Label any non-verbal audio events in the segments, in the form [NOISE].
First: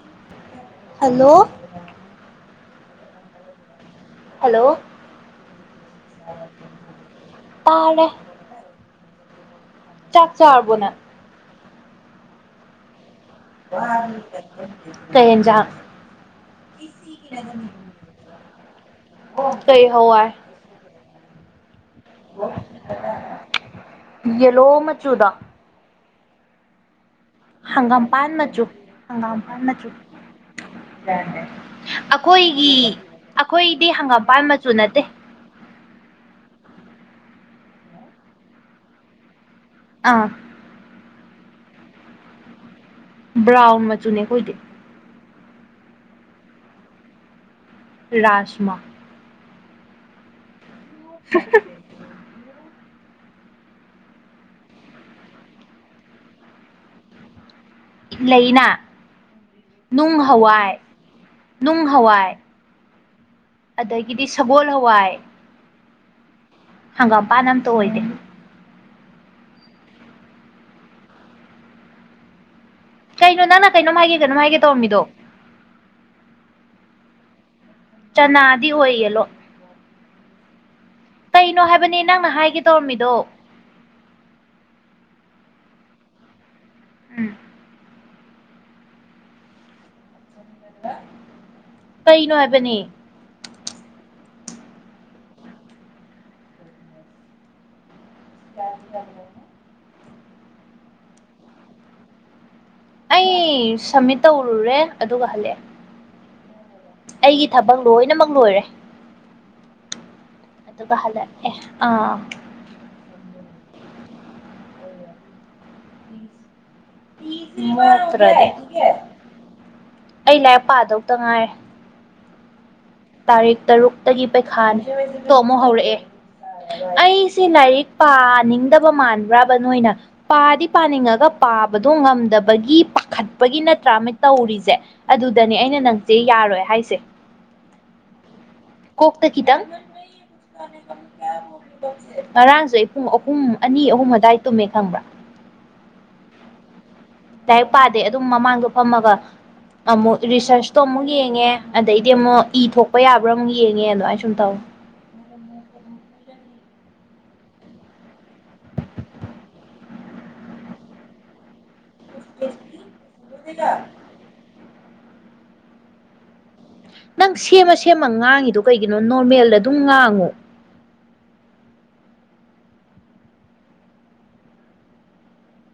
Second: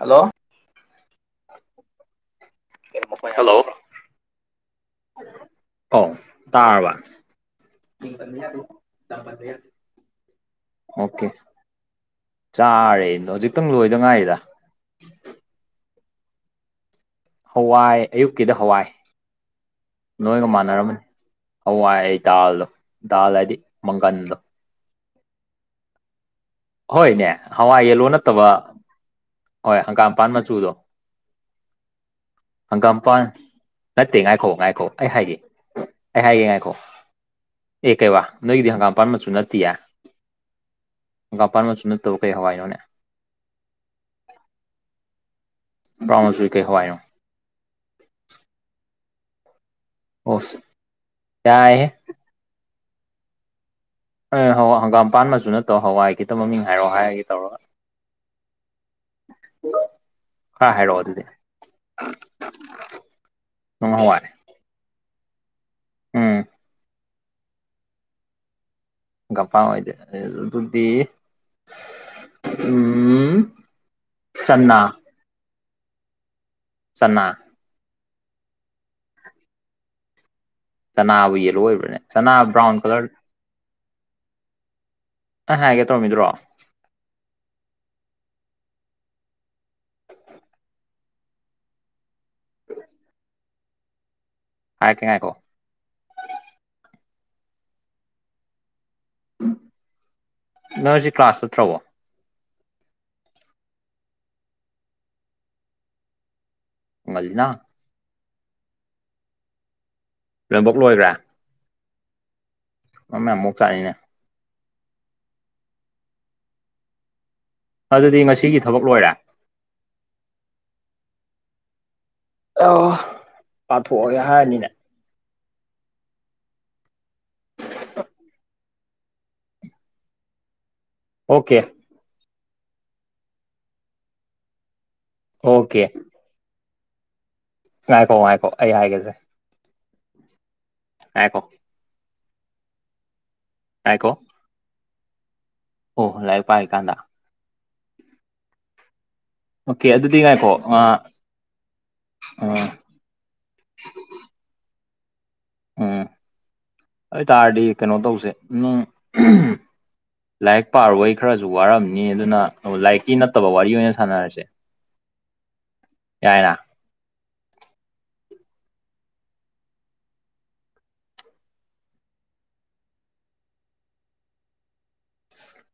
hello hello hello hello ꯑꯣ ꯇꯥꯔꯕ ꯇꯥꯔꯦ ꯆꯥꯛ ꯆꯥꯔꯕꯣ ꯅꯪ ꯑꯣꯀꯦ ꯆꯥꯔꯦ ꯍꯧꯖꯤꯛ ꯀꯩ ꯏꯟꯖꯥꯡ ꯍꯋꯥꯏ ꯑꯌꯨꯛꯀꯤꯗ ꯍꯋꯥꯏ ꯀꯩ ꯍꯋꯥꯏ ꯅꯣꯏꯒ ꯃꯥꯟꯅꯔꯝꯃꯅꯤ ꯍꯋꯥꯏ ꯑꯩ ꯗꯥꯥꯜꯗꯣ ꯗꯥꯥꯜ ꯍꯥꯏꯗꯤ ꯃꯪꯒꯟꯗꯣ ꯂꯣ ꯃꯆꯨꯗ ꯍꯣꯏꯅꯦ ꯍꯋꯥꯏ ꯌꯦꯜꯂꯣ ꯍꯪꯒꯥꯝꯄꯥꯟ ꯅꯠꯇꯕ ꯃꯆꯨ ꯍꯪꯒꯥꯝꯄꯥꯟ ꯍꯣꯏ ꯃꯆꯨ ꯍꯪꯒꯥꯝꯄꯥꯟ ꯃꯆꯨꯗꯣ ꯑꯩꯈꯣꯏꯒꯤ ꯍꯪꯒꯥꯝꯄꯥꯥꯟ ꯑꯩꯈꯣꯏꯗꯤ ꯅꯠꯇꯦ ꯍꯪꯒꯥꯝꯄꯥꯟ ꯉꯥꯏꯈꯣ ꯃꯆꯨ ꯉꯥꯏꯈꯣ ꯅꯠꯇꯦ ꯑꯩ ꯍꯥꯏꯒꯦ ꯑꯩ ꯍꯥꯏꯌꯦ ꯉꯥꯏꯈꯣ ꯑꯦ ꯀꯩ ꯋꯥ ꯅꯣꯏꯒꯤꯗꯤ ꯍꯪꯒꯥꯝꯄꯥꯟ ꯃꯆꯨ ꯅꯠꯇꯦ ꯑꯥ ꯍꯪꯒꯥꯝꯄꯥꯟ ꯃꯆꯨ ꯅꯠꯇꯧ ꯀꯔꯤ ꯍꯋꯥꯏꯅꯣꯅꯦ ꯕ꯭ꯔꯥꯥꯎꯟ ꯃꯆꯨꯅꯦ ꯀꯣꯏꯗ ꯕꯥꯎꯟ ꯃꯆꯨ ꯀꯩ ꯍꯋꯥꯏꯅꯣ ꯔꯥꯁꯃꯥ ꯑꯣ ꯌꯥꯍꯥꯏ ꯑꯦ ꯍꯋꯥ ꯍꯪꯒꯥꯝꯄꯥ ꯃꯆꯨ ꯅꯠꯇꯣ ꯍꯋꯥꯏ ꯈꯤꯇꯪ ꯃꯃꯤꯡ ꯍꯥꯏꯔꯛꯑꯣ ꯍꯥꯏꯔꯒꯦ ꯇꯧꯔꯒ ꯂꯩꯅ ꯅꯨꯡ ꯈꯔ ꯍꯋꯥꯏ ꯍꯥꯏꯔꯛꯑꯣ ꯑꯗꯨꯗꯤ ꯅꯨꯡ ꯍꯋꯥꯏ ꯅꯨꯡ ꯍꯋꯥꯏ ꯑꯗꯒꯤꯗꯤ ꯁꯒꯣꯜ ꯍꯋꯥꯏ ꯎꯝ ꯍꯪꯒꯥꯝꯄꯥꯟ ꯑꯝꯇ ꯑꯣꯏꯗꯦ ꯄꯥ ꯑꯣꯏꯗꯦ ꯑꯗꯨꯗꯤ ꯎꯝ ꯀꯩꯅꯣ ꯅꯪ ꯀꯩꯅꯣꯝ ꯍꯥꯏ ꯀꯩꯅꫭꯝ ꯍꯥꯏꯒꯦ ꯆꯅꯥ ꯇꯧꯔꯃꯤꯗꯣ ꯆꯥꯅꯥ ꯆꯅꯥꯗꯤ ꯑꯣꯏꯌꯦꯂꯣ ꯆꯅꯥꯕꯨ ꯌꯦꯜꯂꯣ ꯀꯩꯅꯣ ꯑꯣꯏꯕ꯭ꯔꯅꯦ ꯍꯥꯏꯕꯅꯤ ꯅꯪꯅ ꯆꯅꯥ ꯍꯥꯏꯒꯦ ꯕ꯭ꯔꯥꯎꯟ ꯀꯂꯔ ꯇꯧꯔꯝꯃꯤꯗꯣ ꯑ ꯍꯥꯏꯒꯦ ꯇꯧꯝꯃꯤꯗ꯭ꯔꯣ ꯎꯝ ꯀꯩꯅꯣ ꯍꯥꯏꯕꯅꯤ ꯍꯥꯏꯔꯛꯀꯦ ꯉꯥꯏꯈꫭ [UNINTELLIGIBLE] ꯅꯪ ꯉꯥꯁꯤ ꯀ꯭ꯂꯥꯁ ꯅꯠꯇ꯭ꯔꯕꯣ ꯑꯩ ꯁꯝꯃꯤꯠ ꯇꯧꯔꯨꯔꯦ ꯑꯗꯨꯒ ꯍꯜꯂꯛꯑꯦ ꯉꯜꯂꯤꯅ ꯑꯩꯒꯤ ꯊꯕꯛ ꯂꯣꯏꯅꯃꯛ ꯂꯣꯏꯔꯦ ꯂꯣꯏꯅꯃꯛ ꯑꯗꯨꯒꯥ ꯂꯣꯏꯈ꯭ꯔꯦ ꯍꯜꯂꯛꯑꯦ ꯑꯥ ꯃꯥꯔꯝ ꯌꯥꯝ ꯃꫭꯛꯆꯥꯡꯅꯤꯅꯦ ꯑꯗꯨꯗꯤ ꯃꫭꯛꯇ꯭ꯔꯗꯤ ꯉꯁꯤꯒꯤ ꯊꯕꯛ ꯂꯣꯏꯔꯦ ꯑꯩ ꯂꯥꯏꯔꯤꯛ ꯄꯥꯗꯧꯇ ꯉꯥꯏꯔꯦ ꯑꫭ ꯇꯥꯔꯤꯛ ꯇꯔꯨꯛꯇꯒꯤ ꯄꯩꯈꯥꯟ ꯇꯣ ꯑꯃꯨꯛ ꯍꯧꯔꯛꯑꯦ ꯑꯩꯁꯦ ꯂꯥꯏꯔꯤꯛ ꯄꯥꯅꯤꯡꯗꯕ ꯃꯥꯟꯕ꯭ꯔꯕ ꯅꯣꯏꯅ ꯄꯥꯗꯤ ꯄꯥꯅꯤꯡꯉ ꯑꯣꯀꯦ ꯄꯥꯕꯗꯣ ꯉꯝꯗꯕꯒꯤ ꯄꯥꯈꯠꯄꯒꯤ ꯅꯠꯇ꯭ꯔꯥ ꯑꯃ ꯇꯧꯔꯤꯁꯦ ꯑꯗꯨꯗꯅꯦ ꯑꯩꯅ ꯑꯣꯀꯦ ꯅ ꯁꯤ ꯌꯥꯔꯣꯏ ꯍꯥꯏꯁꯦ ꯉꯥꯏꯈꯣ ꯉꯥꯏꯈꯣ ꯑꯩ ꯍꯥꯏꯒꯦꯁꯦ ꯍꯈꯤꯗꯪ ꯍꯥꯏ ꯀꯣ ꯉꯔꯥꯡꯁꯦ ꯑꯩ ꯄꯨꯡ ꯑꯍꯨꯝ ꯑꯅꯤ ꯑꯍꯨꯝ ꯉꯥꯏꯈꯣ ꯑꯗꯨꯋꯥꯏ ꯇꯨꯝꯃꯦ ꯈꯪꯕ꯭ꯔꯥ ꯑꯣ ꯍꯣꯏ ꯂꯥꯏ ꯄꯥꯏꯀꯥꯟꯗ ꯗꯥꯏꯔꯤꯛ ꯄꯥꯗꯦ ꯑꯗꯨꯝ ꯃꯃꯥꯡꯗꯣ ꯐꯝꯃꯒ ꯑꯣꯀꯦ ꯑꯃꯨꯛ ꯑꯗꯨꯗꯤ ꯉꯥꯏꯈꯣ ꯔꯤꯁꯔꯁꯇꯣ ꯑ ꯑꯃꯨꯛ ꯌꯦꯡꯉꯦ ꯑꯗꯩꯗꯤ ꯑꯃꯨꯛ ꯏ ꯎꯝ ꯊꯣꯛꯄ ꯌꯥꯕ꯭ꯔꯥ ꯌꯦꯡꯉꯦ ꯑꯗꯨꯃꯥꯏꯅ ꯁꯨꯝ ꯇꯧꯋꯤ ꯎꯝ [INAUDIBLE] ꯑꯗꯨ ꯑꯣꯏꯇꯥꯔꯗꯤ ꯀꯩꯅꯣ ꯇꯧꯁꯦ ꯅꯪ ꯂꯥꯏꯔꯤꯛ ꯄꯥꯔꯨꯕꯩ ꯈꯔꯁꯨ ꯋꯥꯔꯝꯃꯤ ꯅꯤ ꯑꯗꯨꯅ ꯂꯥꯏꯔꯤꯛꯀꯤ ꯅꯠꯇꯕ ꯋꯥꯔꯤ ꯑꯣꯏꯅ ꯁꯥꯟꯅꯔꯁꯦ ꯌꯥꯏꯔ ꯅꯪ ꯁꯦꯝꯃ ꯁꯦꯝꯃ ꯉꯥꯡꯉꯤꯗꯣ ꯀꯩꯒꯤꯅꯣ ꯅꯣꯔꯃꯦꯜꯗ ꯑꯗꯨꯝ ꯉꯥꯡꯉꯣ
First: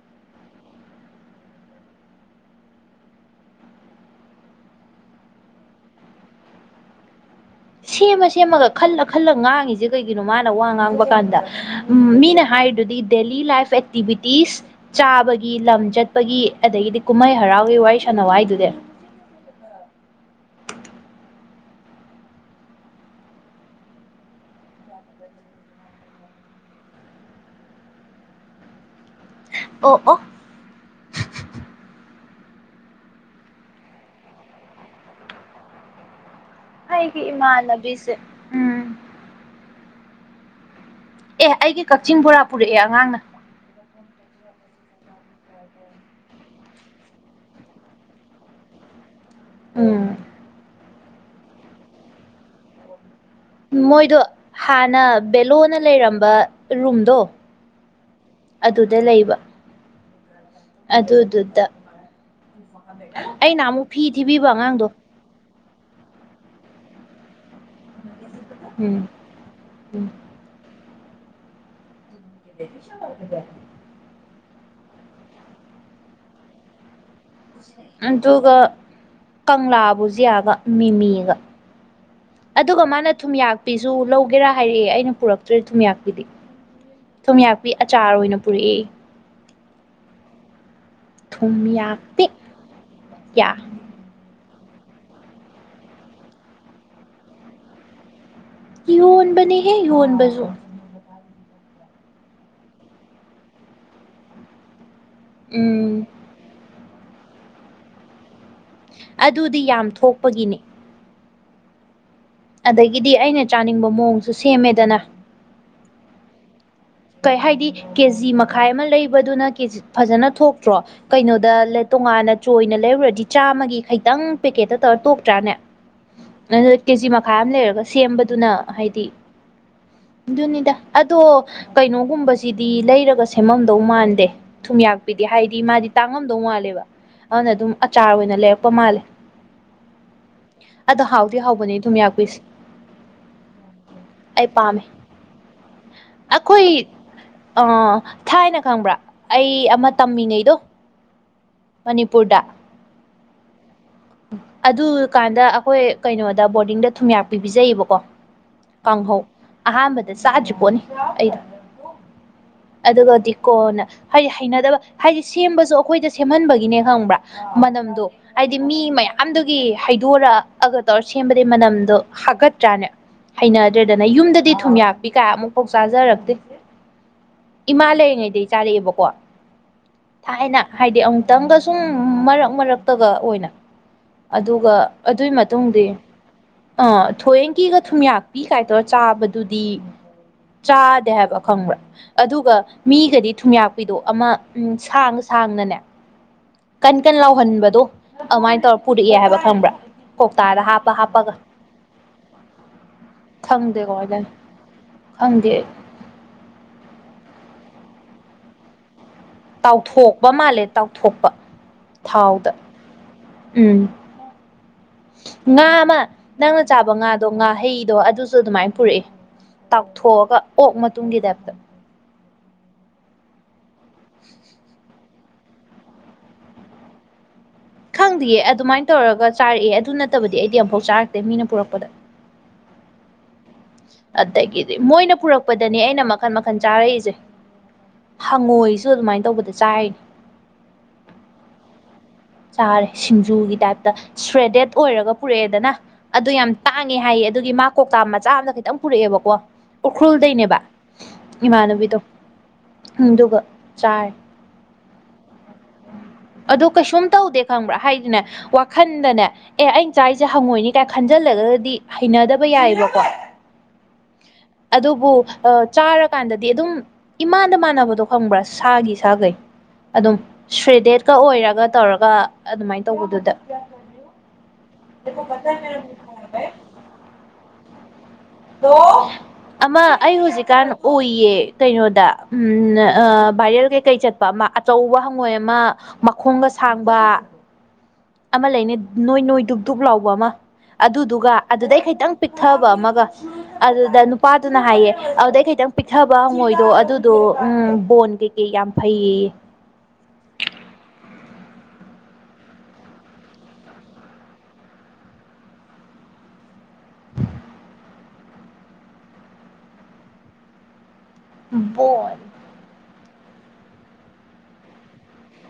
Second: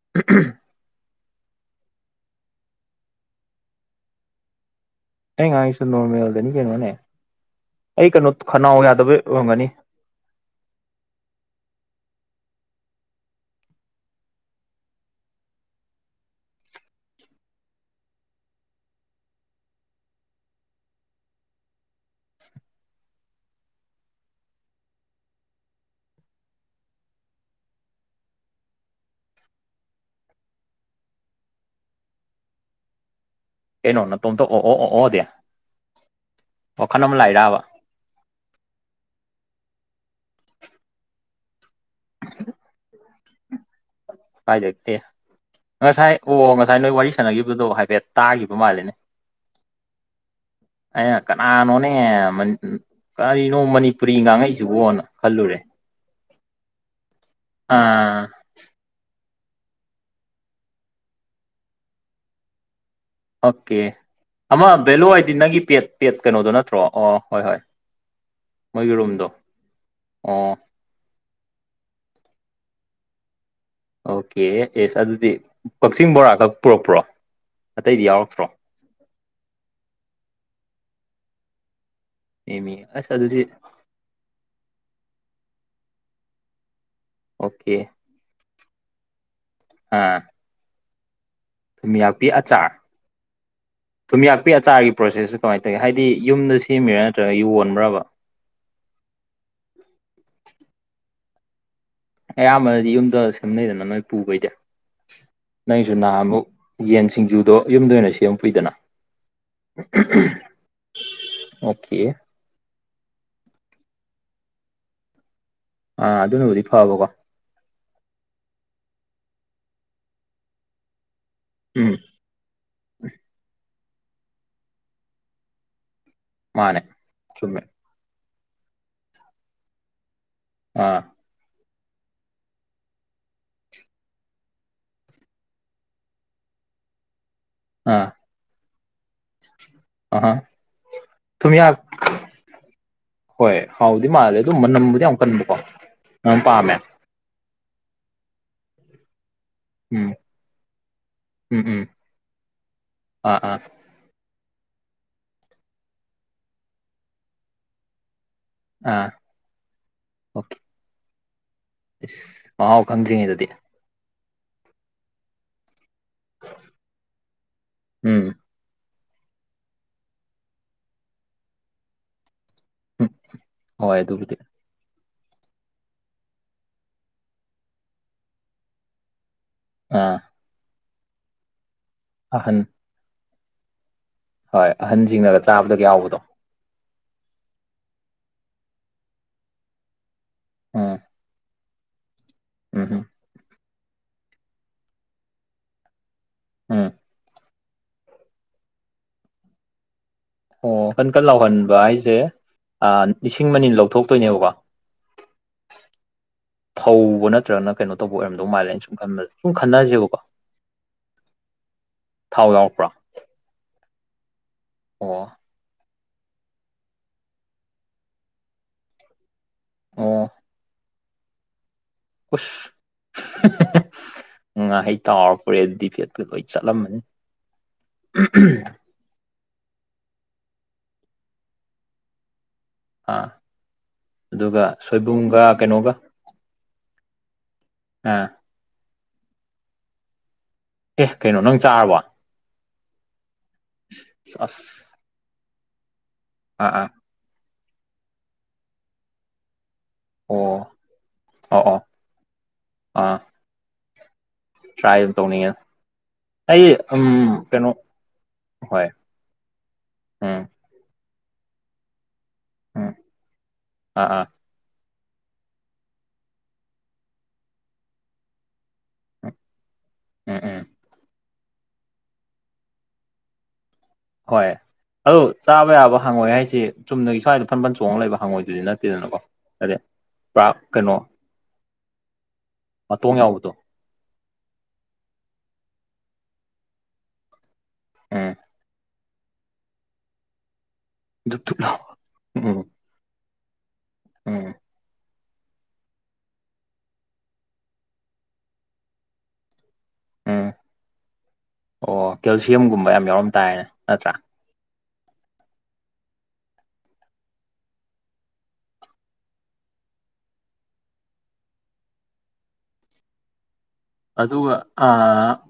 [INAUDIBLE] ꯑꯩ ꯉꯥꯏꯁꯨ ꯅꯣꯔꯃꯦꯜꯗꯅꯤ ꯀꯩꯅꯣꯅꯦ ꯑꯩ ꯁꯦꯝꯃ ꯀꯩꯅꯣ ꯁꯦꯝꯃꯒ ꯈꯅꯥꯎ ꯈꯜꯂ ꯌꯥꯗꯕꯩ ꯈꯜꯂ ꯑꯣꯏꯔꯝꯒꯅꯤ ꯉꯥꯡꯉꯤꯁꯦ ꯀꯩꯒꯤꯅꯣ ꯃꯥꯅ ꯋꯥ ꯉꯥꯡꯕ ꯀꯥꯟꯗ ꯃꯤꯅ ꯍꯥꯏꯔꯤꯗꯨꯗꯤ ꯗꯦꯂꯤ ꯂꯥꯏꯐ ꯑꯦꯛꯇꯤꯚꯤꯇꯤꯁ ꯆꯥꯕꯒꯤ ꯂꯝ ꯆꯠꯄꯒꯤ ꯑꯗꯒꯤꯗꯤ ꯀꯨꯝꯍꯩ ꯍꯔꯥꯎꯒꯤ ꯋꯥꯔꯤ ꯁꯥꯟꯅꯋꯥꯏꯗꯨꯗꯤ ꯑꯣ ꯑꯣ ꯀꯩꯅꯣ ꯅꯇꯣꯝꯇ ꯑꯣ ꯑꯣ ꯑꯣ ꯑꯣꯗꯦ ꯑꯩꯒꯤ ꯏꯃꯥꯟꯅꯕꯤꯁꯦ ꯎ ꯑꯦ ꯑꯩꯒꯤ ꯀꯛꯆꯤꯡ ꯕꯣꯔꯥ ꯄꯨꯔꯛꯑꯦ ꯑꯉꯥꯡꯅ ꯍꯥꯏꯠꯇꯦ ꯉꯁꯥꯏ ꯑꯣ ꯉꯁꯥꯏ ꯅꯣꯏ ꯋꯥꯔꯤ ꯁꯥꯟꯅꯈꯤꯕꯗꯣ ꯍꯥꯏꯐꯦꯠ ꯇꯥꯈꯤꯕ ꯃꯥꯜꯜꯂꯤꯅꯦ ꯎꯝ ꯑ ꯀꯅꯥ ꯅꯣꯅꯦ ꯀꯔꯤꯅꯣ ꯃꯅꯤꯄꯨꯔꯤ ꯃꯣꯏꯗꯣ ꯍꯥꯟꯅ ꯉꯥꯡꯉꯏꯁꯤꯕꯣꯅ ꯈꯜꯂꯨꯔꯦ ꯕꯦꯂꯣꯅ ꯂꯩꯔꯝꯕ ꯔꯨꯝꯗꯣ ꯑꯥ ꯑꯗꯨꯗ ꯂꯩꯕ ꯑꯗꯨꯗ ꯑꯗꯨꯗ ꯑꯣꯀꯦ ꯑꯃ ꯚꯦꯂꯨ ꯍꯥꯏꯗꯤ ꯅꯪꯒꯤ ꯄꯦꯠ ꯄꯦꯠ ꯀꯩꯅꯣꯗꯣ ꯅꯠꯇ꯭ꯔꯣ ꯑꯣ ꯍꯣꯏ ꯍꯣꯏ ꯃꯣꯏꯒꯤ ꯎꯝ ꯔꯨꯝꯗꯣ ꯎꯝ ꯑꯣ [UNINTELLIGIBLE] ꯑꯣꯀꯦ ꯌꯦꯁ ꯑꯗꯨꯗꯤ ꯀꯛꯆꯤꯡ ꯕꯣꯔꯥꯈꯛ ꯄꯨꯔꯛꯄ꯭ꯔꯣ ꯑꯇꯩꯗꯤ ꯌꯥꯎꯔꯛꯇ꯭ꯔꯣ ꯑꯗꯨꯒ ꯀꯪꯂꯥꯕꯨꯖ ꯌꯥꯒ ꯃꯤꯃꯤꯒ ꯑꯦ ꯃꯤ ꯑꯗꯨꯒ ꯃꯥꯅ ꯑꯁ ꯊꯨꯝ ꯑꯗꯨꯗꯤ ꯌꯥꯛꯄꯤꯁꯦ ꯁꯨ ꯂꯧꯒꯦꯔꯥ ꯍꯥꯏꯔꯛꯑꯦ ꯑꯩꯅ ꯄꯨꯔꯛꯇ꯭ꯔꯣꯏꯦ ꯊꯨꯝꯌꯥꯛꯄꯤꯗꯤ ꯊꯨꯝꯌꯥꯛꯄꯤ ꯑꯣꯀꯦ ꯑꯆꯥꯔ ꯑꯣꯏꯅ ꯄꯨꯔꯏ ꯑꯥ ꯊꯨꯝꯌꯥꯛꯄꯤ ꯊꯨꯝꯃꯤꯌꯥꯄꯤ ꯑꯆꯥꯔ ꯌꯥ ꯊꯨꯝꯌꯥꯛꯄꯤ ꯑꯆꯥꯔꯒꯤ ꯄ꯭ꯔꯣꯁꯦꯁꯁꯦ ꯀꯃꯥꯏꯅ ꯇꯧꯋꯤ ꯍꯥꯏꯗꯤ ꯌꯨꯝꯗ ꯁꯦꯝꯃꯤꯔꯥ ꯅꯠꯇ꯭ꯔꯒ ꯌꯣꯟꯕ꯭ꯔꯕ ꯌ ꯌꯣꯟꯕꯅꯦ ꯍꯦ ꯌꯟꯕꯖꯣꯟ ꯑꯌꯥꯝꯕꯅꯗꯤ ꯌꯨꯝꯗ ꯁꯦꯝꯅꯩꯗꯅ ꯅꯣꯏ ꯄꯨꯕꯩꯗꯤ ꯅꯣꯏ ꯎꯝ ꯖꯨꯅꯥ ꯑꯃꯨꯛ ꯌꯦꯟ ꯁꯤꯡꯖꯨꯗꯣ ꯌꯨꯝꯗ ꯑꯣꯏꯅ ꯁꯦꯝꯃ ꯀꯨꯏꯗꯅ ꯑꯗꯨꯗꯤ ꯌꯥꯝ ꯊꯣꯛꯄꯒꯤꯅꯤ ꯑꯣꯀꯦ ꯑꯗꯒꯤꯗꯤ ꯑꯩꯅ ꯆꯥꯅꯤꯡꯕ ꯃꯑꯣꯡꯁꯨ ꯁꯦꯝꯃꯦꯗꯅ ꯑꯥ ꯑꯗꯨꯅꯕꯨꯗꯤ ꯐꯕꯀꯣ ꯀꯩ ꯍꯥꯏꯗꯤ ꯀꯦꯖꯤ ꯃꯈꯥꯏ ꯑꯃ ꯂꯩꯕꯗꯨꯅ ꯀꯦꯖꯤ ꯐꯖꯅ ꯊꯣꯛꯇ꯭ꯔꯣ ꯀꯩꯅꯣꯗ ꯎꯝ ꯇꯣꯉꯥꯟꯅ ꯆꯣꯏꯅ ꯂꯩꯔꯨꯔꯗꯤ ꯆꯥꯝꯃꯒꯤ ꯈꯇꯪ ꯄꯦꯀꯦꯠꯇ ꯇꯧꯔ ꯇꯣꯛꯇ꯭ꯔꯥꯅꯦ ꯑꯗꯨ ꯃꯥꯅꯦ ꯀꯦꯖꯤ ꯃꯈꯥꯏ ꯑꯃ ꯆꯨꯝꯃꯦ ꯂꯩꯔꯒ ꯁꯦꯝꯕꯗꯨꯅ ꯍꯥꯏꯗꯤ ꯑꯗꯨꯅꯤꯗ ꯑꯥ ꯑꯗꯣ ꯀꯩꯅꯣꯒꯨꯝꯕꯁꯤꯗꯤ ꯂꯩꯔꯒ ꯁꯦꯝꯃꯝꯗꯧ ꯃꯥꯟꯗꯦ ꯊꯨꯝꯌꯥꯛꯄꯤꯗꯤ ꯍꯥꯏꯗꯤ ꯃꯥꯗꯤ ꯇꯥꯡꯉꯝꯗꯧ ꯃꯥꯜꯂꯦꯕ ꯑꯗꯨꯅ ꯑꯗꯨꯝ ꯑꯥ ꯑꯆꯥꯔ ꯑꯣꯏꯅ ꯂꯩꯔꯛꯄ ꯃꯥꯜꯂꯦ ꯑꯍꯤ ꯑꯗꯣ ꯍꯥꯎꯗꯤ ꯊꯨꯝꯌꯥꯛ ꯍꯥꯎꯕꯅꯦ ꯊꯨꯝꯌꯥꯛꯄꯤꯁꯦ ꯍꯣꯏ ꯍꯥꯎꯗꯤ ꯃꯥꯜꯂꯦ ꯑꯩ ꯑꯗꯨꯝ ꯄꯥꯝꯃꯦ ꯃꯅꯝꯕꯨꯗꯤ ꯌꯥꯝ ꯀꯟꯕꯀꯣ ꯅꯪ ꯑꯩꯈꯣꯏ ꯄꯥꯝꯃꯦ ꯑ ꯊꯥꯏꯅ ꯈꯪꯕ꯭ꯔꯥ ꯑꯩ ꯑꯃ ꯎꯝ ꯇꯝꯃꯤꯅꯩꯗꯣ ꯎꯝ ꯎꯝ ꯃꯅꯤꯄꯨꯔꯗ ꯑꯥ ꯑꯥ ꯑꯗꯨ ꯀꯥꯟꯗ ꯑꯩꯈꯣꯏ ꯀꯩꯅꯣꯗ ꯕꯣꯔꯗꯤꯡꯗ ꯊꯨꯝꯌꯥꯛꯕꯤ ꯄꯤꯖꯩꯌꯦꯕꯀꯣ ꯑꯥ ꯀꯥꯡꯍꯧ ꯑꯍꯥꯟꯕꯗ ꯆꯥꯗ꯭ꯔꯤ ꯑꯣꯀꯦ ꯄꯣꯠꯅꯤ ꯑꯩꯗ ꯏꯁ ꯃꯍꯥꯎ ꯑꯗꯨꯒꯗꯤ ꯈꯪꯗ꯭ꯔꯤꯉꯩꯗꯗꯤ ꯀꯣꯟꯅ ꯍꯥꯏꯗꯤ ꯍꯩꯅꯗꯕ ꯍꯥꯏꯗꯤ ꯁꯦꯝꯕꯁꯨ ꯑꯩꯈꯣꯏꯗ ꯁꯦꯝꯍꯟꯕꯒꯤꯅꯦ ꯈꯪꯕ꯭ꯔꯥ ꯃꯅꯝꯗꯣ ꯎꯝ ꯍꯥꯏꯗꯤ ꯃꯤ ꯃꯌꯥꯝꯗꯨꯒꯤ ꯍꯩꯗꯣꯔꯑꯒ ꯇꯧꯔ ꯁꯦꯝꯕꯗꯤꯩ ꯃꯅꯝꯗꯣ ꯍꯥꯀꯠ ꯇ꯭ꯔꯥꯅꯦ ꯍꯨꯝ ꯍꯣꯏ ꯍꯩꯅꯗ꯭ꯔꯦꯗꯅ ꯑꯗꯨꯕꯨꯗꯤ ꯌꯨꯝꯗꯗꯤ ꯊꯨꯝꯌꯥꯛ ꯄꯕꯤꯀꯥ ꯑꯃꯨꯛꯐꯥꯎ ꯆꯥꯖꯔꯛꯇꯦ ꯏꯃꯥ ꯂꯩꯔꯤꯉꯩꯗꯒꯤ ꯆꯥꯔꯛꯑꯦꯕꯀꯣ ꯑꯥ ꯊꯥꯏꯅ ꯍꯥꯏꯗꯤ ꯑꯃꯨꯛꯇꯪꯒ ꯁꯨꯝ ꯃꯔꯛ ꯑꯍꯟ ꯃꯔꯛꯇꯒ ꯑꯣꯏꯅ ꯍꯣꯏ ꯑꯗꯨꯒ ꯑꯗꯨꯒꯤ ꯑꯍꯟꯁꯤꯡꯅꯒ ꯆꯥꯕꯗꯒ ꯃꯇꯨꯡꯗꯤ ꯌꯥꯎꯕꯗꯣ ꯑꯥ ꯊꯌꯦꯡꯒꯤꯒ ꯊꯨꯝꯌꯥꯛꯄꯤ ꯀꯥꯏꯗꯧꯔ ꯆꯥꯕꯗꯨꯗꯤ ꯎꯝ ꯆꯥꯗꯦ ꯍꯥꯏꯕ ꯈꯪꯕ꯭ꯔꯥ ꯑꯗꯨꯒ ꯎꯝ ꯍꯨꯝ ꯃꯤꯒꯗꯤ ꯊꯨꯝꯌꯥꯛꯄꯤꯗꯣ ꯑꯃ ꯎ ꯁꯥꯡ ꯁꯥꯡꯅꯅꯦ ꯎꯝ ꯀꯟ ꯀꯟ ꯂꯥꯎꯍꯟꯕꯗꯣ ꯑꯗꯨꯃꯥꯏꯅ ꯇꯧꯔ ꯄꯨꯔꯛꯑꯦ ꯍꯥꯏꯕ ꯈꯪꯕ꯭ꯔꯥ ꯀꯧꯇꯥꯗ ꯑꯣ ꯍꯥꯞꯄ ꯀꯟ ꯀꯟ ꯍꯥꯞꯄꯒ ꯂꯥꯎꯍꯟꯕ ꯍꯥꯏꯁꯦ ꯂꯤꯁꯤꯡ ꯃꯅꯤ ꯈꯪꯗꯦ ꯀꯃꯥꯏ ꯇꯧꯏꯅꯣ ꯂꯧꯊꯣꯛꯇꯣꯏꯅꯦꯕꯀꯣ ꯈꯪꯗꯦ ꯐꯨꯕ ꯅꯠꯇ꯭ꯔꯒꯅ ꯀꯩꯅꯣ ꯇꯧꯕ ꯑꯣꯏꯔꯝꯗꯧ ꯃꯥꯥꯜꯂꯦ ꯑꯩꯅ ꯁꯨꯝ ꯈꯟꯕꯗ ꯁꯨꯝ ꯈꯟꯅꯁꯦꯕꯀꯣ ꯇꯥꯎꯊꯣꯛꯄ ꯃꯥꯜꯂꯦ ꯇꯥꯎꯊꯣꯛꯄ ꯊꯥꯎ ꯊꯥꯎꯗ ꯌꯥꯎꯔꯛꯄ꯭ꯔꯣ ꯎꯝ ꯑꯣ ꯉꯥ ꯑꯃ ꯅꯪꯅ ꯆꯥꯕ ꯉꯥꯗꯣ ꯉꯥ ꯍꯩꯗꯣ ꯑꯗꯨꯁꯨ ꯑꯗꯨꯃꯥꯏꯅ ꯄꯨꯔꯛꯌꯦ ꯑꯣ ꯇꯥꯎꯊꯣꯛꯑꯒ ꯑꯣꯛ ꯃꯇꯨꯝꯒꯤ ꯇꯥꯏꯞꯇ ꯎꯁ ꯉꯥꯍꯩ ꯇꯥꯎꯔꯄꯣꯔꯛꯌꯦ ꯗꯤꯐꯦꯠ ꯐꯨ ꯂꯣꯏ ꯆꯠꯂꯝꯃꯅꯤ ꯈꯪꯗꯦꯌꯦ ꯑꯗꯨꯃꯥꯏꯅ ꯇꯧꯔꯒ ꯆꯥꯔꯛꯑꯦ ꯑꯗꯨ ꯅꯠꯇꯕꯗꯤ ꯑꯩꯗꯤ ꯑꯃꯝꯐꯥꯎ ꯆꯥꯔꯛꯇꯦ ꯃꯤꯅ ꯄꯨꯔꯛꯄꯗ ꯑꯥ ꯑꯗꯨꯒ ꯑꯗꯒꯤꯗꯤ ꯃꯣꯏꯅ ꯁꯣꯏꯕꯨꯝꯒ ꯄꯨꯔꯛꯄꯗꯅꯤ ꯀꯩꯅꯣꯒ ꯑꯩꯅ ꯃꯈꯜ ꯃꯈꯥꯜ ꯃꯈꯜ ꯆꯥꯔꯛꯏꯁꯦ ꯑꯥ ꯍꯪꯉꯣꯏꯁꯨ ꯑꯗꯨꯃꯥꯏꯅ ꯇꯧꯕꯗ ꯆꯥꯔꯤꯅꯦ ꯑꯦ ꯀꯩꯅꯣ ꯅꯪ ꯆꯥꯔꯕꯣ ꯆꯥꯔꯦ ꯁꯤꯡꯖꯨꯒꯤ ꯇꯥꯏꯞꯇ ꯑꯁ ꯁ꯭ꯔꯦꯗꯦꯠ ꯑꯣꯏꯔꯒ ꯄꯨꯔꯛꯑꯦꯗꯅ ꯑꯗꯨ ꯌꯥꯝ ꯑꯥ ꯑꯥ ꯇꯥꯡꯉꯦ ꯍꯥꯏꯌꯦ ꯑꯗꯨꯒꯤ ꯃꯥ ꯀꯧꯇꯥ ꯃꯆꯥ ꯑꯃꯗ ꯈꯤꯇꯪ ꯄꯨꯔꯛꯑꯦꯕꯀꯣ ꯑꯣ ꯎꯈ꯭ꯔꯨꯜꯗꯩꯅꯦꯕ ꯑꯣ ꯑꯣ ꯏꯃꯥꯟꯅꯕꯤꯗꯣ ꯑꯥ ꯑꯗꯨꯒ ꯆꯥꯔꯦ ꯇ꯭ꯔꯥꯏ ꯇꯧꯅꯤꯡꯉꯦ ꯑꯩ ꯑꯗꯣ ꯎꯝ ꯀꯩꯁꯨꯝ ꯇꯧ ꯇꯧꯗꯦ ꯀꯩꯅꯣ ꯈꯪꯕ꯭ꯔꯥ ꯍꯥꯏꯗꯨꯅꯦ ꯍꯣꯏ ꯋꯥꯈꯟꯗꯅꯦ ꯑꯦ ꯑꯩꯩꯅ ꯆꯥꯛꯁꯦ ꯎꯝ ꯍꯪꯉꯣꯏꯅꯤ ꯀꯥꯏꯅ ꯈꯟꯖꯜꯂꯒꯗꯤ ꯍꯩꯅꯗꯕ ꯎꯝ ꯌꯥꯏꯕꯀꯣ ꯑꯥ ꯑꯥ ꯑꯗꯨꯕꯨ ꯆꯥꯔꯀꯥꯟꯗꯗꯤ ꯑꯗꯨꯝ ꯏꯃꯥꯠꯗ ꯃꯥꯟꯅꯕꯗꯣ ꯈꯪꯕ꯭ꯔꯥ ꯁꯥꯒꯤ ꯁꯥꯈꯩ ꯑꯗꯨꯝ ꯎꯝ ꯎꯝ ꯁꯔꯤꯗꯦꯠꯀ ꯑꯣꯏꯔꯒ ꯇꯧꯔꯒ ꯑꯗꯨꯃꯥꯏꯅ ꯇꯧꯕꯗꯨꯗ ꯍꯣꯏ ꯑꯗꯨ ꯆꯥꯕ ꯌꯥꯕ ꯍꯪꯉꯣꯏ ꯍꯥꯏꯁꯤ ꯆꯨꯝꯅꯒꯤ ꯁ꯭ꯋꯥꯏꯗ ꯐꯟ ꯐꯟ ꯆꯣꯡꯉꯒ ꯂꯩꯕ ꯍꯪꯉꯣꯏꯗꯦ ꯑꯃ ꯑꯩ ꯍꯧꯖꯤꯛꯀꯥꯟ ꯀꯩꯅꯣ ꯎꯌꯦ ꯀꯩꯅꯣꯗ ꯎ ꯃꯇꯣꯡ ꯌꯥꯎꯕꯗꯣ ꯚꯥꯏꯔꯦꯜ ꯀꯩꯀꯩ ꯆ ꯑꯃ ꯑꯆꯧꯕ ꯍꯪꯉꯣꯏ ꯑꯃ ꯃꯈꯣꯡꯒ ꯁꯥꯡꯕ ꯎꯝ ꯑꯃ ꯂꯩꯅꯤ ꯅꯣꯏ ꯅꯣꯏ ꯗꯨꯛ ꯗꯨꯛ ꯂꯥꯎꯕ ꯑꯃ ꯑꯗꯨꯗꯨꯒ ꯗꯨꯞ ꯗꯨꯞ ꯂꯥꯎ ꯑꯗꯨꯗꯩ ꯈꯤꯇꯪ ꯎꯝ ꯄꯤꯛꯊꯕ ꯑꯃꯒ ꯑꯗꯨꯗ ꯎꯝ ꯅꯨꯄꯥꯗꯨꯅ ꯍꯥꯏꯌꯦ ꯑꯗꯨꯗꯩ ꯈꯤꯇꯪ ꯄꯤꯛꯊꯕ ꯃꯣꯏꯗꯣ ꯑꯗꯨꯗꯣ ꯎ ꯕꯣꯟ ꯀꯩꯀꯩ ꯌꯥꯝ ꯐꯩꯌꯦ ꯎꯝ ꯑꯣ ꯀꯦꯜꯁꯤꯌꯝꯒꯨꯝꯕ ꯌꯥꯝ ꯌꯥꯎꯔꯝ ꯇꯥꯏꯅ ꯅꯠꯇ꯭ꯔꯥ [UNINTELLIGIBLE] ꯑꯗꯨꯒ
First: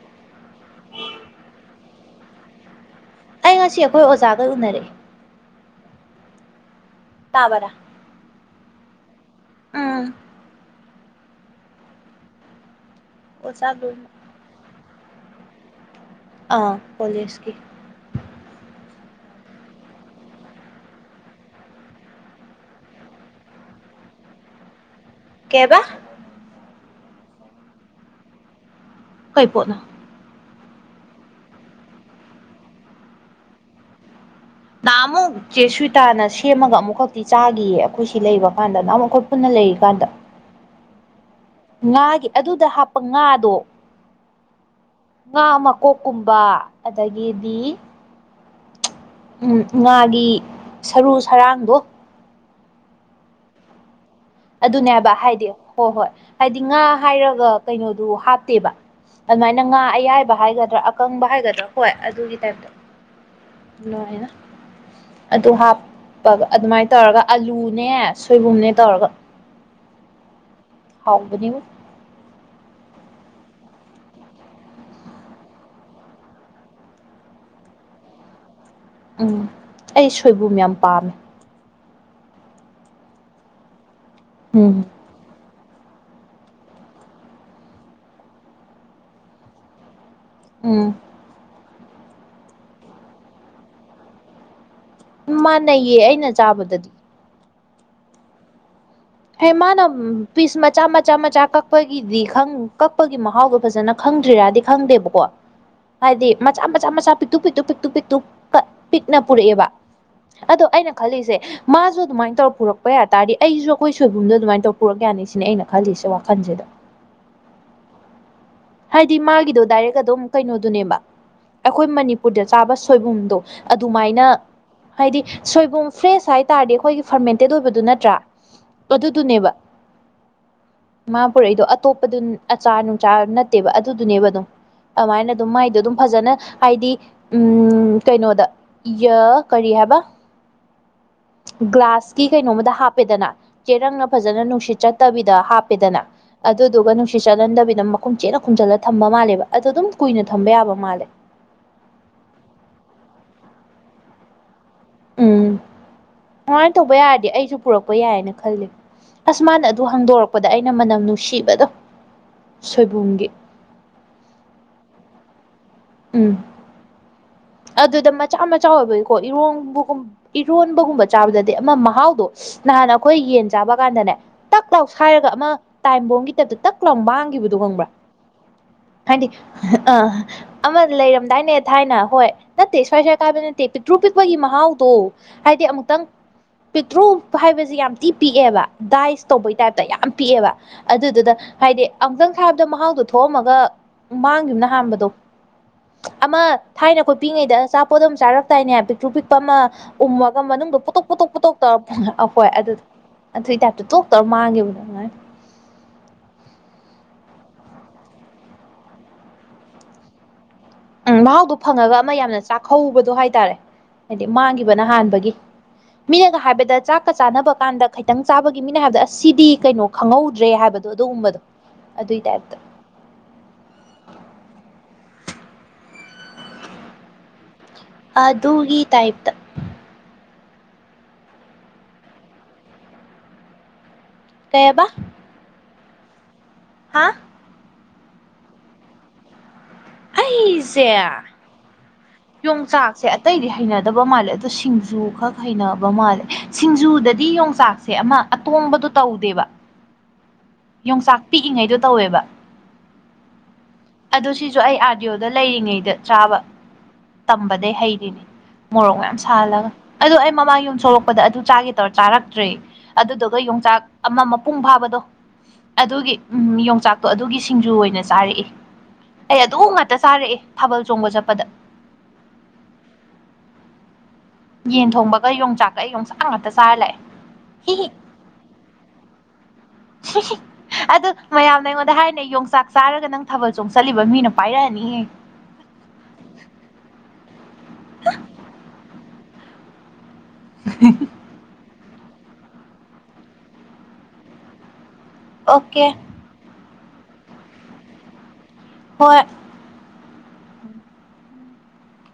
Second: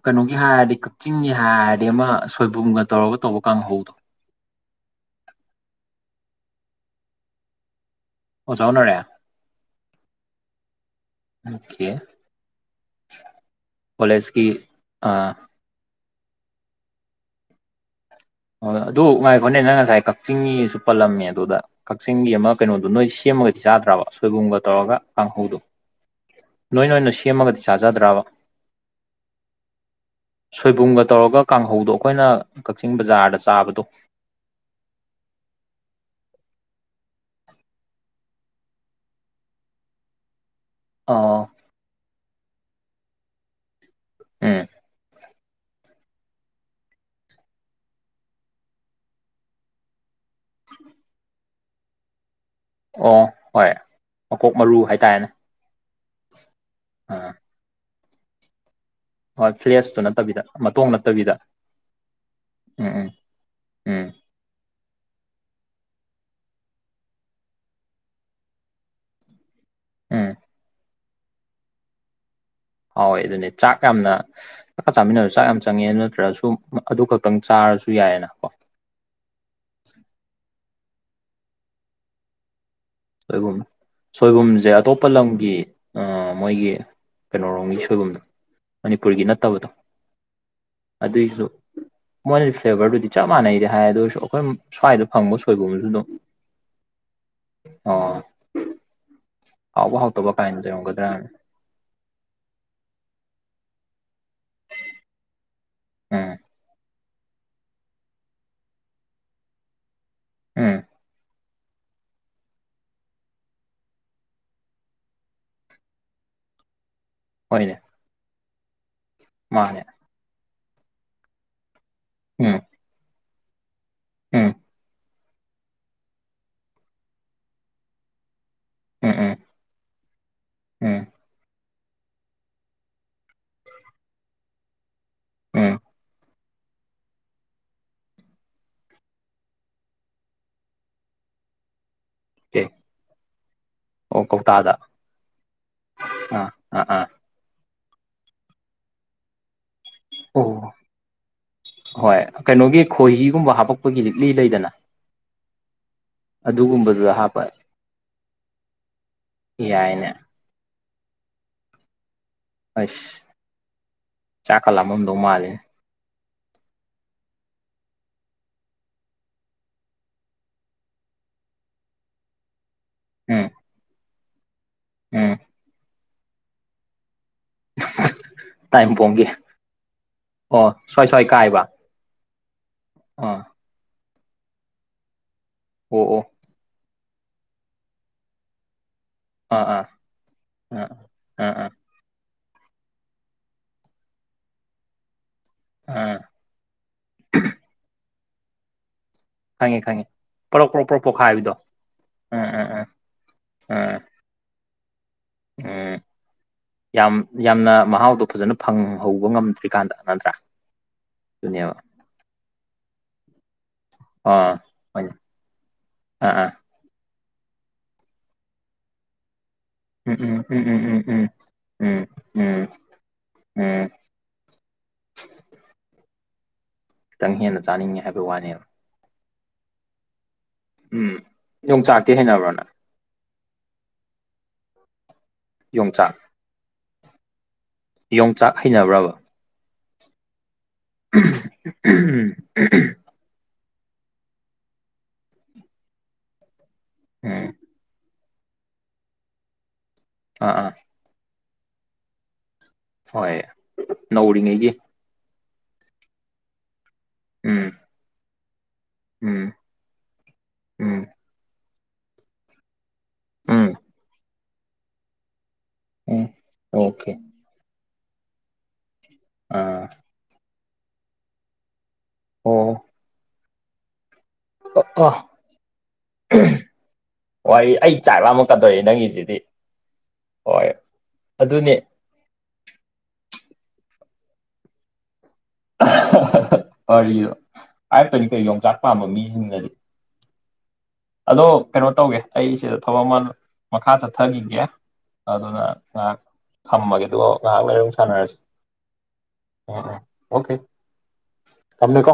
ꯀꯩꯅꯣꯒꯤ ꯍꯥꯏꯔꯗꯤ ꯀꯛꯆꯤꯡꯒꯤ ꯍꯥꯏꯔꯗꯤ ꯑꯃ ꯁꯣꯏꯕꯨꯝꯒ ꯇꯧꯔꯒ ꯇꯧꯕ ꯑꯩ ꯉꯁꯤ ꯀꯥꯡꯍꯧꯗꯣ ꯑꯩꯈꯣꯏ ꯑꯣꯖꯥꯒ ꯎꯅꯔꯑꯦ ꯇꯥꯕꯔ ꯑꯣꯖꯥ ꯎꯅꯔꯦ ꯎꯝ ꯑꯣꯀꯦ ꯑꯣ ꯆꯥꯒꯦ ꯑꯩ ꯑ ꯑꯥ ꯄꯣꯂꯁꯀꯤ ꯍ ꯑꯗꯨ ꯉꯥꯏꯈꯣꯠꯅꯦ ꯅꯪ ꯉꯁꯥꯏ ꯀꯛꯆꯤꯡꯒꯤꯁꯨ ꯄꯜꯂꯝꯅꯦ ꯑꯗꯨꯗ ꯀꯛꯆꯤꯡꯒꯤ ꯑꯃ ꯀꯩꯅꯣꯗꯣ ꯅꯣꯏ ꯁꯦꯝꯃꯒꯗꯤ ꯆꯥꯗ꯭ꯔꯕ ꯁꯣꯏꯕꯨꯝꯒ ꯇꯧꯔꯒ ꯀꯥꯡꯍꯧꯗꯨꯣ ꯀꯩꯕ ꯅꯣꯏ ꯅꯣꯏꯅ ꯁꯦꯝꯃꯒꯗꯤ ꯆꯥꯖꯗ꯭ꯔꯕ ꯀꯥꯏ ꯄꯣꯠꯅ ꯁꯣꯏꯕꯨꯝꯒ ꯇꯧꯔꯒ ꯀꯥꯡꯍꯧꯗꯣ ꯑꯩꯈꯣꯏꯅ ꯀꯛꯆꯤꯡ ꯕꯖꯥꯔꯗ ꯆꯥꯕꯗꯣ ꯇꯃꯨ ꯆꯦ ꯁ꯭ꯋꯤꯇꯥꯅ ꯁꯦꯝꯃꯒ ꯑꯃꯨꯛꯈꯛꯇꯤ ꯆꯥꯒꯤꯌꯦ ꯑꯩꯈꯣꯏ ꯁꯤ ꯂꯩꯕ ꯀꯥꯟꯗ ꯅꯍꯟꯝꯨꯛ ꯑꯩꯈꯣꯏ ꯄꯨꯟꯅ ꯂꯩꯔꯤꯀꯥꯟꯗ ꯑꯣ ꯉꯥꯒꯤ ꯑꯗꯨꯗ ꯍꯥꯞꯄ ꯉꯥꯗꯣ ꯎꯝ ꯉꯥ ꯃꯀꯣꯛꯀꯨꯝꯕ ꯑꯗꯒꯤꯗꯤ ꯎꯝ ꯉꯥꯒꯤ ꯁꯔꯨ ꯁꯔꯥꯡꯗꯣ ꯑꯣ ꯍꯣꯏ ꯃꯀꯣꯛ ꯃꯔꯨ ꯑꯗꯨꯅꯦꯕ ꯍꯥꯏꯇꯥꯔꯦꯅꯦ ꯍꯥꯏꯗꯤ ꯍꯣꯏ ꯍꯣꯏ ꯍꯥꯏꯗꯤ ꯉꯥ ꯑꯥ ꯍꯥꯏꯔꯒ ꯀꯩꯅꯣꯗꯨ ꯍꯥꯞꯇꯦꯕ ꯍꯣꯏ ꯑꯗꯨꯃꯥꯏꯅ ꯉꯥ ꯐ꯭ꯂꯦꯁꯇꯨ ꯑꯌꯥꯏꯕ ꯅꯠꯇꯕꯤꯗ ꯍꯥꯏꯒꯗ꯭ꯔꯥ ꯃꯇꯣꯡ ꯑꯀꯪꯕ ꯅꯠꯇꯕꯤꯗ ꯍꯥꯏꯒꯗ꯭ꯔꯥ ꯍꯣꯏ ꯑꯗꯨꯒꯤ ꯇꯥꯏꯝꯇ ꯎꯝ ꯎꯝ ꯎꯝ ꯂꯥꯛꯑꯦꯅ ꯑꯗꯨ ꯍꯥꯞꯄꯒ ꯑꯗꯨꯃꯥꯏꯅ ꯇꯧꯔꯒ ꯑꯂꯨꯅꯦ ꯁꯣꯏꯕꯨꯝꯅꯦ ꯇꯧꯔꯒ ꯎꯝ ꯍꯥꯎꯒꯅꯤꯉꯣ ꯍꯥꯎꯋꯦ ꯑꯗꯨꯅꯦ ꯆꯥꯛ ꯌꯥꯝꯅ ꯆꯥꯛꯀ ꯆꯥꯃꯤꯟꯅꯔꯁꯨ ꯆꯥꯛ ꯌꯥꯝ ꯆꯪꯉꯦ ꯅꯠꯇ꯭ꯔꯁꯨ ꯑꯗꯨ ꯈꯛꯇꯪ ꯆꯥꯔꯁꯨ ꯌꯥꯏꯌꯦꯅ ꯀꯣ ꯎꯝ ꯑꯩ ꯁꯣꯏꯕꯨꯝ ꯌꯥꯝ ꯄꯥꯝꯃꯦ ꯁꯣꯏꯕꯨꯝ ꯁꯣꯏꯕꯨꯝꯁꯦ ꯎꯝ ꯑꯇꯣꯞꯄ ꯑꯇꯄ ꯂꯝꯒꯤ ꯃꯣꯏꯒꯤ ꯀꯩꯅꯣꯔꯣꯝꯒꯤ ꯁꯣꯏꯕꯨꯝꯗꯣ ꯃꯅꯤꯄꯨꯔꯒꯤ ꯅꯠꯇꯕꯗꯣ ꯎꯝ ꯑꯗꯨꯏꯁꯨ ꯃꯣꯏꯅꯗꯤ ꯐ꯭ꯂꯦꯕꯔꯗꯨꯗꯤ ꯆꯞ ꯃꯥꯟꯅꯩꯗꯤ ꯍꯥꯏ ꯑꯗꯨ ꯑꯣꯏꯔꯁꯨ ꯑꯩꯈꯣꯏ ꯁ꯭ꯋꯥꯏꯗ ꯐꯪꯕ ꯁꯣꯏꯕꯨꯝꯁꯨ ꯃꯥꯟꯅꯩꯌꯦ ꯑꯗꯨꯝ ꯑꯩꯅ ꯆꯥꯕꯗꯗꯤ ꯑꯣ ꯍ ꯃꯥꯅ ꯍꯥꯎꯕ ꯍꯥꯎꯇꯕ ꯄꯤꯁ ꯀꯥꯏꯅ ꯃꯆꯥ ꯃꯆꯥ ꯂꯩꯔꯝꯒꯗ꯭ꯔꯅ ꯃꯆꯥ ꯀꯛꯄꯒꯤꯗꯤ ꯈꯪ ꯀꯛꯄꯒꯤ ꯃꯍꯥꯎꯗꯣ ꯐꯖꯅ ꯈꯪꯗ꯭ꯔꯤꯔꯗꯤ ꯈꯪꯗꯦꯕꯀꯣ ꯍꯥꯏꯗꯤ ꯎꯝ ꯃꯆꯥ ꯃꯆꯥ ꯃꯆꯥ ꯄꯤꯛ ꯄꯤꯇꯨꯛ ꯄꯤꯇꯨꯛ ꯄꯤꯇꯨꯛ ꯀꯠ ꯄꯤꯛꯅ ꯄꯨꯔꯛꯑꯦꯕ ꯑꯗꯣ ꯎꯝ ꯑꯩꯅ ꯈꯜꯂꯤꯁꯦ ꯃꯥꯁꯨ ꯑꯗꯨꯃꯥꯏꯅ ꯇꯧꯔ ꯄꯨꯔꯛꯄ ꯌꯥ ꯇꯥꯔꯗꯤ ꯑꯩꯁꯨ ꯑꯩꯈꯣꯏ ꯁꯣꯏꯕꯨꯝꯗꯣ ꯑꯗꯨꯃꯥꯏꯅ ꯇꯧꯔ ꯄꯨꯔꯛ ꯌꯥꯅꯤ ꯁꯤꯅꯦ ꯑꯩꯅ ꯈꯜꯂꯤꯁꯦ ꯋꯥꯈꯜꯁꯤꯗ ꯍꯣꯏꯅꯦ ꯍꯥꯏꯗꯤ ꯃꯥꯒꯤꯗꯣ ꯃꯥꯅꯦ ꯗꯥꯏꯔꯦꯛ ꯑꯗꯨꯝ ꯀꯩꯅꯣꯗꯨꯅꯦꯕ ꯑꯩꯈꯣꯏ ꯃꯅꯤꯄꯨꯔꯗ ꯎꯝ ꯆꯥꯕ ꯁꯣꯏꯕꯨꯝꯗꯣ ꯑꯗꯨꯃꯥꯏꯅ ꯎꯝ ꯍꯥꯏꯗꯤ ꯁꯣꯏꯕꯨꯝ ꯐ꯭ꯔꯦꯁ ꯍꯥꯏꯇꯥꯔꯗꯤ ꯑꯩꯈꯣꯏꯒꯤ ꯐꯔꯃꯦꯟꯇꯦꯠ ꯑꯣꯏꯕꯗꯨ ꯅꯠꯇ꯭ꯔꯥ ꯎꯝ ꯎꯝ ꯑꯗꯨꯗꯨꯅꯦꯕ ꯎꯝ ꯃꯥ ꯄꯨꯔꯛꯏꯗꯣ ꯑꯇꯣꯞꯄꯗꯨ ꯑꯆꯥꯔ ꯅꯨꯡꯆꯥꯥ ꯅꯠꯇꯦꯕ ꯑꯗꯨꯗꯨꯅꯦꯕ ꯑꯗꯨꯝ ꯑꯗꯨꯃꯥꯏꯅ ꯑꯗꯨꯝ ꯃꯥꯏꯗꯣ ꯎꯝ ꯑꯗꯨꯝ ꯐꯖꯅ ꯍꯥꯏꯗꯤ ꯎꯝ ꯀꯩꯅꯣꯗ ꯀꯔꯤ ꯍꯥꯏꯕ ꯒ꯭ꯂꯥꯁ ꯀꯤ ꯑꯣꯀꯦ ꯀꯩꯅꯣꯝꯃꯗ ꯍꯥꯞꯄꯦꯗꯅ ꯆꯦꯔꯪꯅ ꯑꯣ ꯐꯖꯅ ꯀꯧꯇꯥꯗ ꯅꯨꯡꯁꯤꯠ ꯆꯠꯇꯕꯤꯗ ꯍꯥꯞꯄꯦꯗꯅ ꯑꯥ ꯑꯥ ꯑꯗꯨꯗꯨꯒ ꯑꯥ ꯅꯨꯡꯁꯤꯠ ꯆꯠꯍꯟꯗꯕꯤꯗ ꯃꯈꯨꯝ ꯆꯦꯠꯅ ꯈꯨꯝꯖꯤꯜꯂ ꯊꯝꯕ ꯃꯥꯜꯂꯦꯕ ꯑꯗꯣ ꯑꯗꯨꯝ ꯀꯨꯏꯅ ꯊꯝꯕ ꯑꯣ ꯌꯥꯕ ꯃꯥꯜꯂꯦ ꯍꯣꯏ ꯀꯩꯅꯣꯒꯤ ꯈꯣꯏꯍꯤꯒꯨꯝꯕ ꯍꯥꯞꯄꯛꯄꯒꯤ ꯂꯤꯛꯂꯤ ꯂꯩꯗꯅ ꯎꯝ ꯀꯃꯥꯏꯅ ꯇꯧꯕ ꯑꯗꯨꯒꯨꯝꯕꯗꯨꯗ ꯌꯥꯔꯗꯤ ꯍꯥꯞꯄ ꯑꯩꯁꯨ ꯄꯨꯔꯛꯄ ꯌꯥꯏꯌꯦꯅ ꯈꯜꯂꯤ ꯑꯁ ꯃꯥꯅ ꯑꯗꯨ ꯌꯥꯏꯅꯦ ꯍꯥꯡꯗꯣꯔꯛ ꯄꯣꯛꯄꯗ ꯑꯩꯅ ꯃꯅꯝ ꯅꯨꯡꯁꯤꯕꯗꯣ ꯑꯁ ꯁꯣꯏꯕꯨꯝꯒꯤ ꯆꯥꯛ ꯀ ꯂꯝꯃꯝꯗꯧ ꯃꯥꯂꯦ ꯎꯝ ꯑꯗꯨꯗ ꯃꯆꯥ ꯃꯆꯥ ꯑꯣꯏꯕꯒꯤꯀꯣ ꯏꯔꯣꯡꯕꯒꯨꯝ ꯏꯔꯣꯟꯕꯒꯨꯝꯕ ꯆꯥꯕꯗꯗꯤ ꯑꯃ ꯃꯍꯥꯎꯗꯣ ꯅꯍꯥꯟꯅ ꯑꯩꯈꯣꯏ ꯎꯝ ꯌꯦꯟ ꯆꯥꯕ ꯀꯥꯟꯗꯅꯦ ꯇꯛ ꯂꯥꯎ ꯎꯝ ꯁꯥꯏꯔꯒ ꯑꯃ ꯇꯥꯏꯕꯣꯝꯒꯤ ꯇꯥꯏꯞꯇ ꯇꯛ ꯂꯥꯎ ꯃꯥꯡꯈꯤꯕꯗ ꯗꯨ ꯈꯪꯕ꯭ꯔꯥ ꯇꯥꯏꯝꯄꯣꯡꯒꯤ ꯍꯥꯏꯗꯤ ꯑ ꯑꯣ ꯑꯃ ꯁ꯭ꯋꯥꯏ ꯁ꯭ꯋꯥꯏ ꯂꯩꯔꯝꯗꯥꯏꯅꯦ ꯀꯥꯏꯕ ꯊꯥꯏꯅ ꯍꯣꯏ ꯅꯠꯇꯦ ꯁ꯭ꯋꯥꯏ ꯁ꯭ꯋꯥꯏ ꯀꯥꯏꯕ ꯑꯥ ꯅꯠꯇꯦ ꯄꯤꯛꯇ꯭ꯔꯨ ꯄꯤꯛꯄꯒꯤ ꯃꯍꯥꯎꯗꯣ ꯍꯥꯏꯗꯤ ꯑꯣ ꯑꯃꯨꯛꯇꯪ ꯑꯣ ꯄꯦꯇ꯭ꯔꯣꯜ ꯍꯥꯏꯕꯁꯤ ꯌꯥꯝ ꯊꯤ ꯄꯤꯛꯑꯦꯕ ꯗꯥꯏꯁ ꯇꯧꯕꯩ ꯑꯥ ꯑꯥ ꯇꯥꯏꯞꯇ ꯌꯥꯝ ꯄꯤꯛꯑꯦꯕ ꯑꯥ ꯑꯗꯨꯗꯨꯗ ꯑꯥ ꯑꯥ ꯍꯥꯏꯗꯤ ꯑꯃꯨꯛꯇꯪ ꯊꯥꯕꯗ ꯃꯍꯥꯎꯗꯣ ꯊꯣꯛꯑꯝꯃꯒ ꯃꯥꯡꯒꯤꯕꯅ ꯍꯥꯟꯕꯗꯣ ꯑꯥ ꯑꯃ ꯊꯥꯏꯅ ꯈꯣꯏ ꯄꯤꯛꯏꯉꯩꯗ ꯑꯆꯥꯄꯣꯠ ꯑꯃ ꯆꯥꯔꯝꯗꯥꯏꯅꯦ ꯄꯤꯛꯇ꯭ꯔꯨ ꯄꯤ ꯑꯃ ꯈꯪꯉꯦ ꯈꯪꯉꯦ ꯎꯝꯃꯒ ꯄꯣꯔꯣꯛ ꯃꯅꯨꯡꯗ ꯄꯣꯔꯣꯛ ꯄꯣꯔꯣꯛ ꯄꯨꯠꯇꯣꯛ ꯄꯨꯠꯇꯣꯛ ꯄꯣꯛꯈꯥꯏꯕꯗꯣ ꯄꯨꯠꯇꯣꯛ ꯇꯧꯔ ꯐ ꯑꯩꯈꯣꯏ ꯑꯥ ꯑꯥ ꯑꯗꯨ ꯑꯥ ꯑꯗꯨꯏ ꯇꯥꯏꯞꯇꯨ ꯇꯣ ꯑꯥ ꯑ ꯃꯥꯡꯒꯤꯕꯅꯦ ꯑꯃꯥꯏꯅ ꯎꯝ ꯌꯥꯝ ꯌꯥꯝꯅ ꯃꯍꯥꯎꯗꯣ ꯐꯖꯅ ꯐꯪꯍꯧꯕ ꯉꯝꯗ꯭ꯔꯤꯀꯥꯟꯗ ꯅꯠꯇ꯭ꯔꯥ ꯎꯝ ꯃꯍꯥꯎꯗꯣ ꯑꯗꯨꯅꯦꯕ ꯐꯪꯉꯒ ꯑꯃ ꯌꯥꯝꯅ ꯆꯥꯛꯀꯧꯕꯗꯣ ꯍꯥꯏꯇꯥꯔꯦ ꯍꯥꯏꯗꯤ ꯑꯥ ꯃꯥꯡꯈꯤꯕꯅ ꯍꯣꯏꯅꯦ ꯍꯥꯟꯕꯒꯤ ꯑꯥ ꯃꯤꯅꯒ ꯑꯥ ꯍꯥꯏꯕꯗ ꯆꯥꯛ ꯀ ꯆꯥꯅꯕ ꯀꯥꯟꯗ ꯈꯤꯇꯪ ꯆꯥꯕꯒꯤꯅꯤꯅꯦ ꯍꯥꯏꯕꯗ ꯑꯁꯤꯗꯤ ꯀꯩꯅꯣ ꯎꯝ ꯎꯝ ꯈꯪꯍꯧꯗ꯭ꯔꯦ ꯎꯝ ꯎꯝ ꯍꯥꯏꯕꯗꯣ ꯎꯝ ꯎꯝ ꯑꯗꯨꯒꯨꯝꯕꯗꯣ ꯎꯝ ꯑꯗꯨꯏ ꯇꯥꯏꯞꯇ ꯎꯝ ꯎꯝ ꯈꯤꯇꯪ ꯍꯦꯟꯅ ꯆꯥꯅꯤꯡꯉꯤ ꯍꯥꯏꯕ ꯋꯥꯅꯦꯕ ꯏ ꯇꯥꯏꯞꯇ ꯎꯝ ꯌꯣꯡꯆꯥꯛꯇꯤ ꯍꯩꯅꯕ꯭ꯔꯅ ꯀꯩꯕ ꯌꯣꯡꯆꯥꯛ ꯍꯥ ꯌꯣꯡꯆꯥꯛ ꯍꯩꯅꯕ꯭ꯔꯕ ꯑꯩꯁꯦ ꯌꯣꯡꯆꯥꯛꯁꯦ ꯑꯇꯩꯗꯤ ꯍꯩꯅꯗꯕ ꯃꯥꯜꯂꯦ ꯑꯗ ꯁꯤꯡꯖꯨ ꯈꯛ ꯍꯩꯅꯕ ꯃꯥꯜꯂꯦ ꯁꯤꯡꯖꯨ ꯗꯗꯤ ꯎꯝ ꯌꯣꯡꯆꯥꯛꯁꯦ ꯑꯃ ꯑꯇꯣꯡꯕꯗꯨꯣ ꯇꯧꯗꯦꯕ ꯑ ꯑ ꯌꯣꯡꯆꯥꯛ ꯄꯤꯛꯏꯉꯩꯗꯣ ꯇꯧꯋꯦꯕ ꯍꯣꯏ ꯑꯗꯨ ꯁꯤꯁꯨ ꯅꯧꯔꯤꯉꯩꯒꯤ ꯑꯩ ꯑꯥ ꯑꯥꯗꯤꯑꯣꯗ ꯂꯩꯔꯤꯉꯩꯗ ꯆꯥꯕ ꯎꯝ ꯇꯝꯕꯗꯩ ꯍꯩꯔꯤꯅꯦ ꯃꯣꯔꯣꯛ ꯃꯌꯥꯝ ꯎꯝ ꯁꯥꯍꯜꯂꯒ ꯑꯗꯨꯗ ꯑꯩ ꯃꯃꯥꯡ ꯌꯨꯝ ꯎꯝ ꯁꯣꯛꯂꯛꯄꯗ ꯑꯗꯨ ꯆꯥꯒꯦ ꯇꯧꯔ ꯆꯥꯔꯛꯇ꯭ꯔꯦ ꯑꯗꯨꯗꯨꯒ ꯎꯝ ꯌꯣꯡꯆꯥꯛ ꯑꯃ ꯃꯄꯨꯡ ꯐꯥꯕꯗꯣ ꯑꯗꯨꯒꯤ ꯎꯝ ꯌꯣꯡꯆꯥꯛꯇꯣ ꯑꯗꯨꯒꯤ ꯁꯤꯡꯖꯨ ꯑꯣꯏꯅ ꯆꯥꯔꯛꯑꯦ ꯑꯩ ꯑꯗꯨ ꯑꯥ ꯉꯇ ꯆꯥꯔꯛꯑꯦ ꯊꯥꯕꯜ ꯆꯣꯡꯕ ꯆꯠꯄꯗ ꯑꯣ ꯌꯦꯟ ꯑ ꯊꯣꯡꯕꯒ ꯌꯣꯡꯆꯥꯛꯀ ꯌꯣꯡꯆꯥꯛ ꯉꯥꯛꯇ ꯆꯥꯔ ꯋꯥꯔꯤ ꯂꯥꯛꯑꯦ ꯍꯤ ꯑꯩ ꯆꯥꯛ ꯂꯥꯛ ꯑꯃꯨꯛ ꯀꯥꯗꯣꯛꯏ ꯅꯪꯒꯤꯁꯤꯗꯤ ꯍꯣꯏ ꯑꯗꯨ ꯃꯌꯥꯝꯅ ꯑꯗꯨꯅꯦ ꯑꯩꯉꯣꯟꯗ ꯍꯥꯏꯅꯩ ꯌꯣꯡꯆꯥꯛ ꯆꯥꯔꯒ ꯅꯪ ꯊꯥꯕꯜ ꯆꯣꯡ ꯆꯠꯂꯤꯕ ꯃꯤꯅ ꯄꯥꯏꯔꯛꯑꯅꯤꯍꯦ ꯋꯥꯔꯤꯗꯣ ꯍꯥꯏꯔꯛꯇ꯭ꯔꯗꯤ ꯀꯩ ꯌꯣꯡꯆꯥꯛ ꯄꯥꯝꯕ ꯃꯤꯁꯤꯡꯅꯗꯤ ꯎ ꯑꯗꯣ ꯀꯩꯅꯣ ꯇꯧꯒꯦ ꯑꯩ ꯁꯤꯗ ꯊꯕꯛ ꯑꯃ ꯃꯈꯥ ꯆꯠꯊꯈꯤꯒꯦ ꯑꯗꯨꯅ ꯑꯣꯀꯦ ꯉꯥꯏꯍꯥꯛ ꯊꯝꯕꯒꯦ ꯑꯗꯨꯒ ꯉꯥꯏꯍꯥꯛ ꯂꯩꯔꯣ ꯁꯥꯟꯅꯔꯁꯤ ꯍꯣꯏ ꯑꯣ ꯑꯣꯀꯦ ꯊꯝꯃꯦ ꯀꯣ